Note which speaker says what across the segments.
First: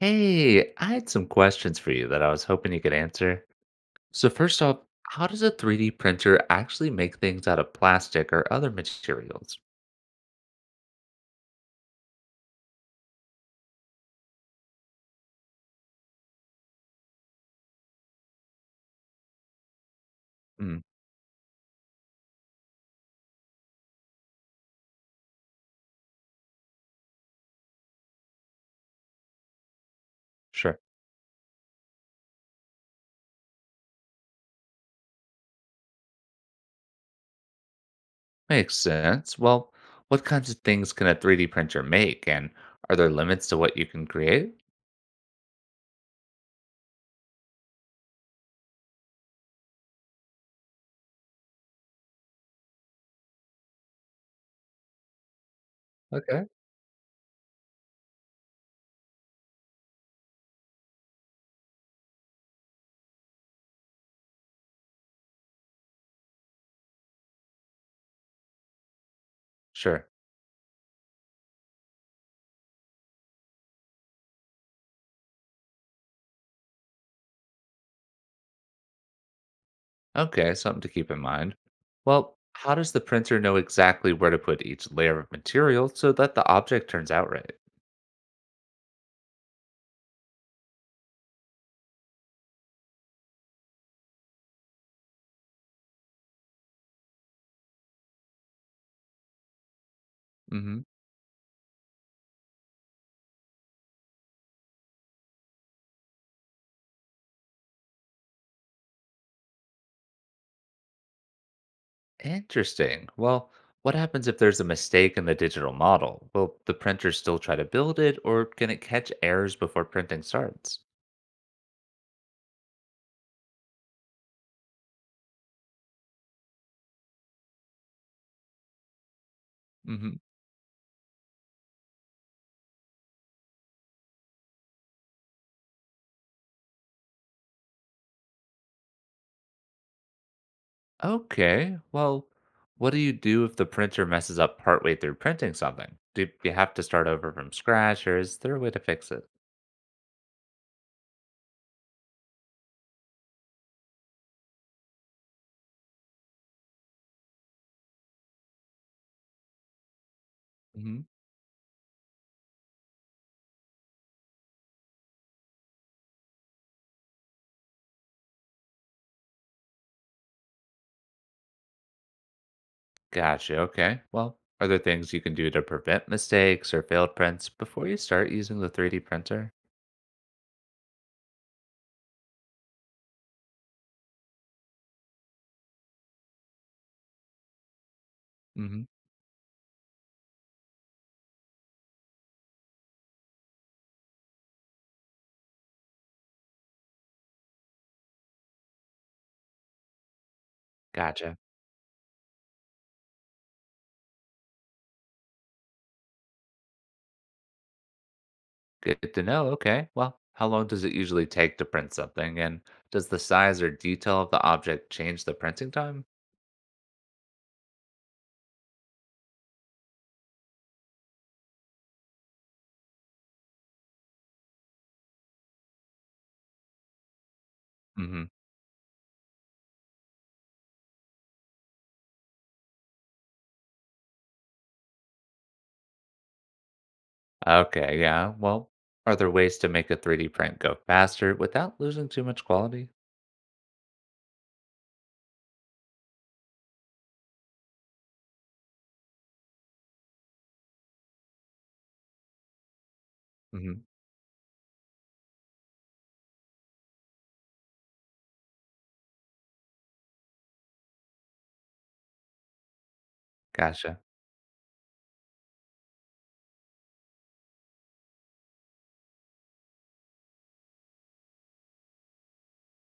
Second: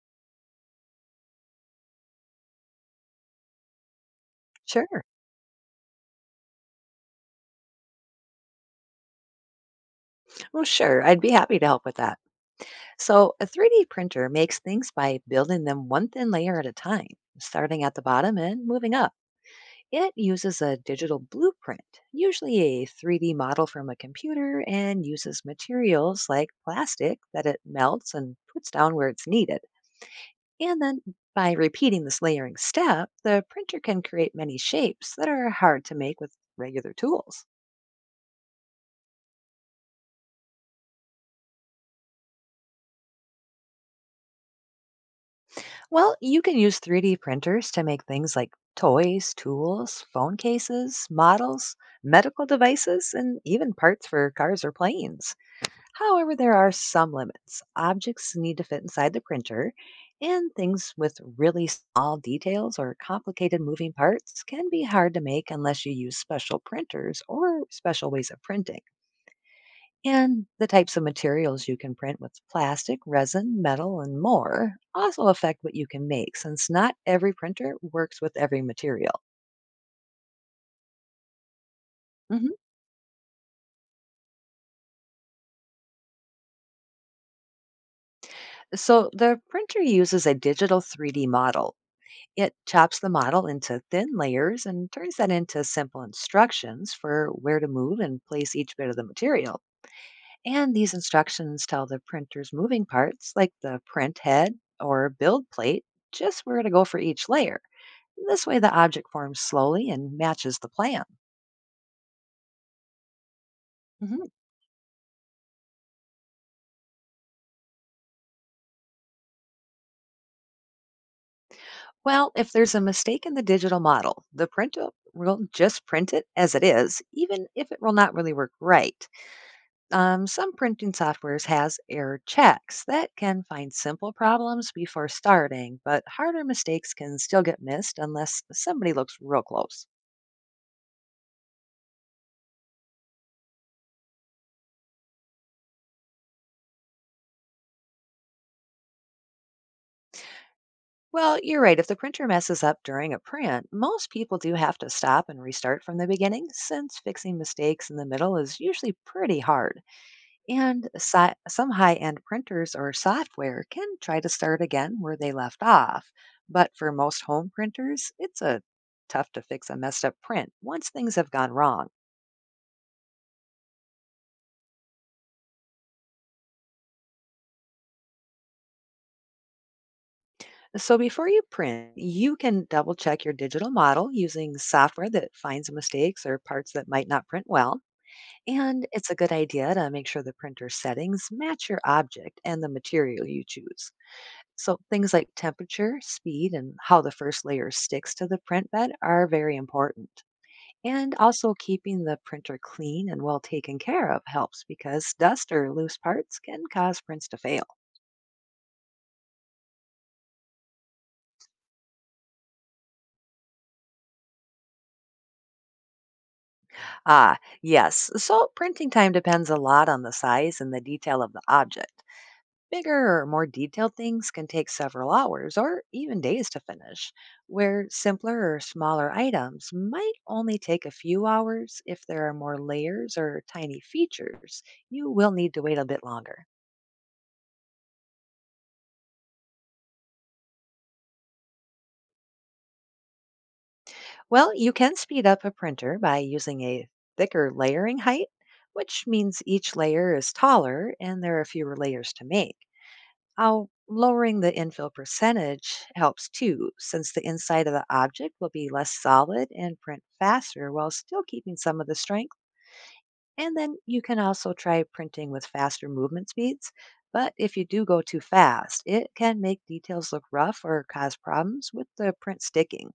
Speaker 1: Hey, I had some questions for you that I was hoping you could answer. So first off,
Speaker 2: Sure.
Speaker 1: how does a 3D printer actually make things out of plastic or other materials?
Speaker 2: Well, sure. I'd be happy to help with that. So, a 3D printer makes things by building them one thin layer at a time, starting at the bottom and moving up. It uses a
Speaker 1: Hmm,
Speaker 2: digital blueprint, usually a 3D model from a computer, and uses materials like plastic that it melts and puts down where it's needed.
Speaker 1: sure.
Speaker 2: And then by repeating this layering step, the printer can create many shapes that are hard to make with regular tools.
Speaker 1: Makes sense. Well, what kinds of things can a 3D printer make, and are there limits to what you can create?
Speaker 2: Well, you can use 3D printers to make things like toys, tools, phone cases, models, medical devices, and even parts for cars or planes. However,
Speaker 1: Okay.
Speaker 2: there are some limits. Objects need to fit inside the printer, and things with really small details or complicated moving parts can be hard to make unless you use special printers or special ways of printing.
Speaker 1: Sure.
Speaker 2: And the types of materials you can print with plastic, resin, metal, and more also affect what you can make since not every printer works with every material.
Speaker 1: Okay, something to keep in mind. Well,
Speaker 2: hmm
Speaker 1: how does the printer know exactly where to put each layer of material so that the object turns out right?
Speaker 2: So the printer uses a digital 3D model. It chops the model into thin layers and turns that into simple instructions for where to move and place each bit of the material. And
Speaker 1: Mm-hmm.
Speaker 2: these instructions tell the printer's moving parts, like the print head or build plate, just where to go for each layer. This way, the object forms slowly and matches the plan.
Speaker 1: Interesting. Well, what
Speaker 2: hmm
Speaker 1: happens if there's a mistake in the digital model? Will the printer still try to build it, or can it catch errors before printing starts?
Speaker 2: Well, if there's a mistake in the digital model, the printer will just print it as it is, even if it will not really work right.
Speaker 1: Hmm.
Speaker 2: Some printing softwares has error checks that can find simple problems before starting, but harder mistakes can still get missed unless somebody looks real close.
Speaker 1: Okay, well, what do you do if the printer messes up partway through printing something? Do you have to start over from scratch, or is there a way to fix it?
Speaker 2: Well, you're right. If the printer messes up during a print, most people do have to stop and restart from the beginning since fixing mistakes in the middle is usually pretty hard. And
Speaker 1: Hmm.
Speaker 2: some high end printers or software can try to start again where they left off. But for most home printers, it's a tough to fix a messed up print once things have gone wrong.
Speaker 1: Gotcha, okay. Well, are there things you can do to prevent mistakes or failed prints before you start using the 3D printer?
Speaker 2: So before you print, you can double check your digital model using software that finds mistakes or parts that might not print well.
Speaker 1: Hmm.
Speaker 2: And it's a good idea to make sure the printer settings match your object and the material you choose. So things like temperature, speed, and how the first layer sticks to the print bed are very important. And
Speaker 1: Gotcha.
Speaker 2: also keeping the printer clean and well taken care of helps because dust or loose parts can cause prints to fail.
Speaker 1: Good to know. Okay. Well, how long does it usually take to print something? And does the size or detail of the object change the printing time?
Speaker 2: Ah, yes. So printing time depends a lot on the size and the detail of the object. Bigger or more detailed things can take several hours or even days to finish, where
Speaker 1: Hmm.
Speaker 2: simpler or smaller items might only take a few hours if there are more layers or tiny features. You will need to wait a bit longer.
Speaker 1: Okay. Yeah. Well, are there ways to make a 3D print go faster without losing too much quality?
Speaker 2: Well, you can speed up a printer by using a thicker layering height, which means each layer is taller and there are fewer layers to make. Oh,
Speaker 1: Hmm.
Speaker 2: lowering the infill percentage helps too, since the inside of the object will be less solid and print faster while still keeping some of the strength. And then
Speaker 1: Gotcha.
Speaker 2: you can also try printing with faster movement speeds. But if you do go too fast, it can make details look rough or cause problems with the print sticking.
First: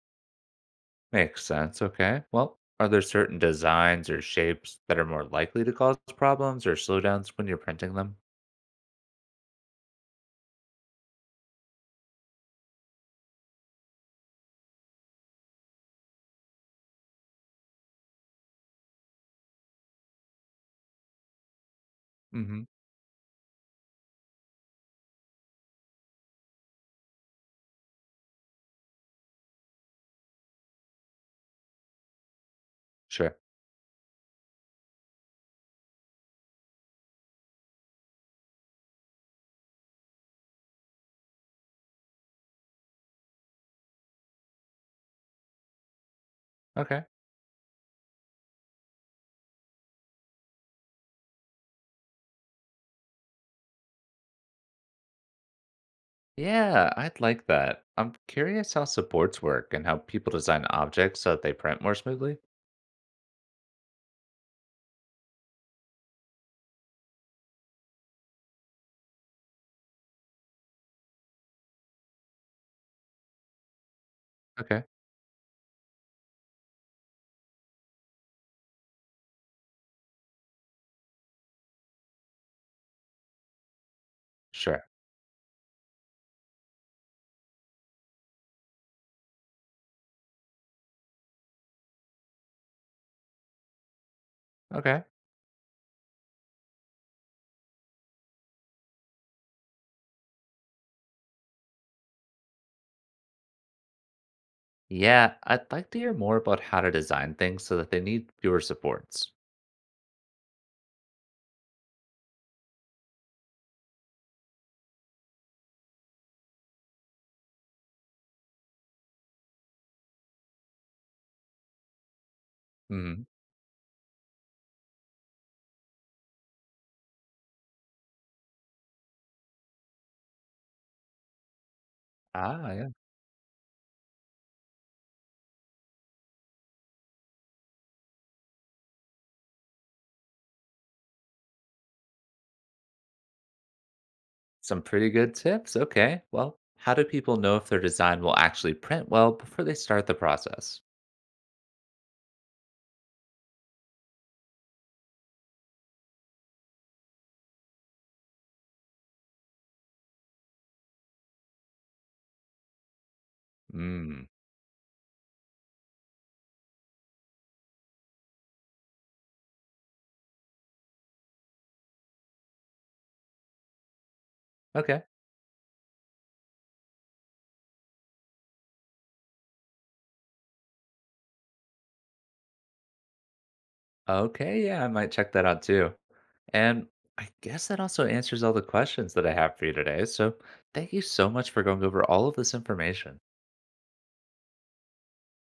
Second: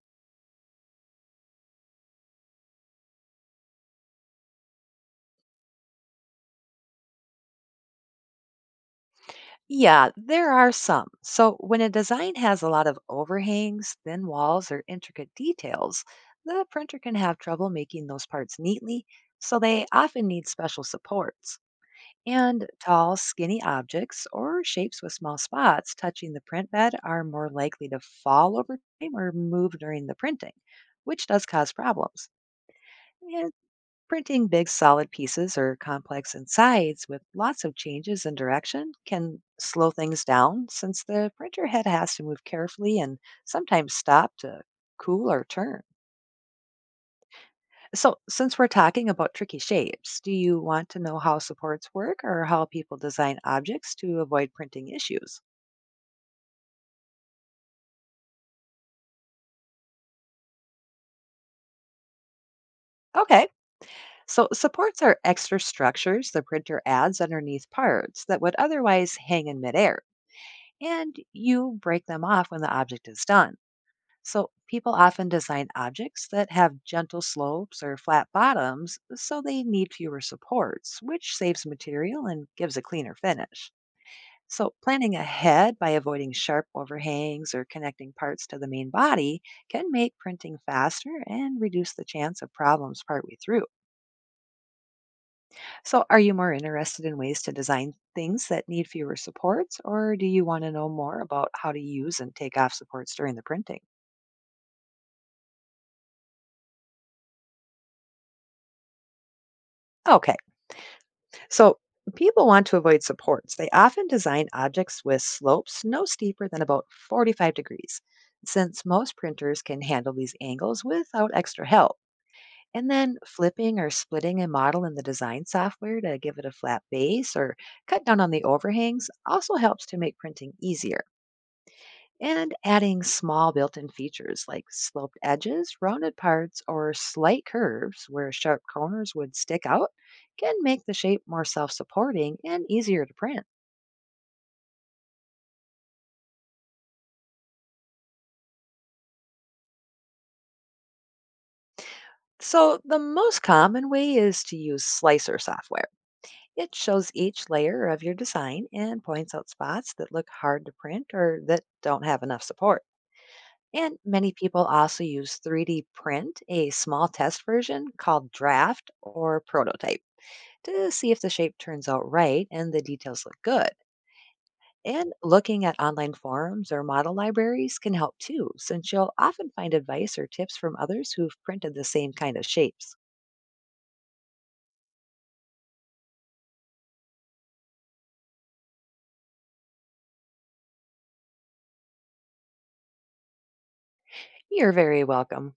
Speaker 1: Makes sense. Okay. Well, are there certain designs or shapes that are more likely to cause problems or slowdowns when you're printing them?
Speaker 2: Yeah, there are some. So when a design has a lot of overhangs, thin walls, or intricate details, the printer can have trouble making those parts neatly, so they often need special supports.
Speaker 1: Hmm.
Speaker 2: And tall, skinny objects or shapes with small spots touching the print bed are more likely to fall over time or move during the printing, which does cause problems.
Speaker 1: Sure.
Speaker 2: And printing big solid pieces or complex insides with lots of changes in direction can slow things down since the printer head has to move carefully and sometimes stop to cool or turn.
Speaker 1: Okay.
Speaker 2: So, since we're talking about tricky shapes, do you want to know how supports work or how people design objects to avoid printing issues?
Speaker 1: Yeah, I'd like that. I'm curious how supports work and how people design objects so that they print more smoothly.
Speaker 2: Okay, so supports are extra structures the printer adds underneath parts that would otherwise hang in midair, and you break them off when the object is done. So
Speaker 1: Okay,
Speaker 2: people often design objects that have gentle slopes or flat bottoms, so they need fewer supports, which saves material and gives a cleaner finish. So
Speaker 1: sure.
Speaker 2: planning ahead by avoiding sharp overhangs or connecting parts to the main body can make printing faster and reduce the chance of problems partway through.
Speaker 1: Okay.
Speaker 2: So are you more interested in ways to design things that need fewer supports, or do you want to know more about how to use and take off supports during the printing?
Speaker 1: Yeah, I'd like to hear more about how to design things so that they need fewer supports.
Speaker 2: Okay. So people want to avoid supports. They often design objects with slopes no steeper than about 45 degrees, since most printers can handle these angles without extra help. And then
Speaker 1: Hmm.
Speaker 2: flipping or splitting a model in the design software to give it a flat base or cut down on the overhangs also helps to make printing easier, and
Speaker 1: Ah, yeah.
Speaker 2: adding small built in features like sloped edges, rounded parts, or slight curves where sharp corners would stick out can make the shape more self supporting and easier to print.
Speaker 1: Some pretty good tips. Okay. Well, how do people know if their design will actually print well before they start the process?
Speaker 2: So, the most common way is to use Slicer software. It shows each layer of your design and points out spots that look hard to print or that don't have enough support. And
Speaker 1: Mm.
Speaker 2: many people also use 3D Print, a small test version called Draft or Prototype, to see if the shape turns out right and the details look good.
Speaker 1: Okay.
Speaker 2: And looking at online forums or model libraries can help too, since you'll often find advice or tips from others who've printed the same kind of shapes.
Speaker 1: Okay, yeah, I might check that out too. And I guess that also answers all the questions that I have for you today. So thank you so much for going over all of this information.
Speaker 2: You're very welcome.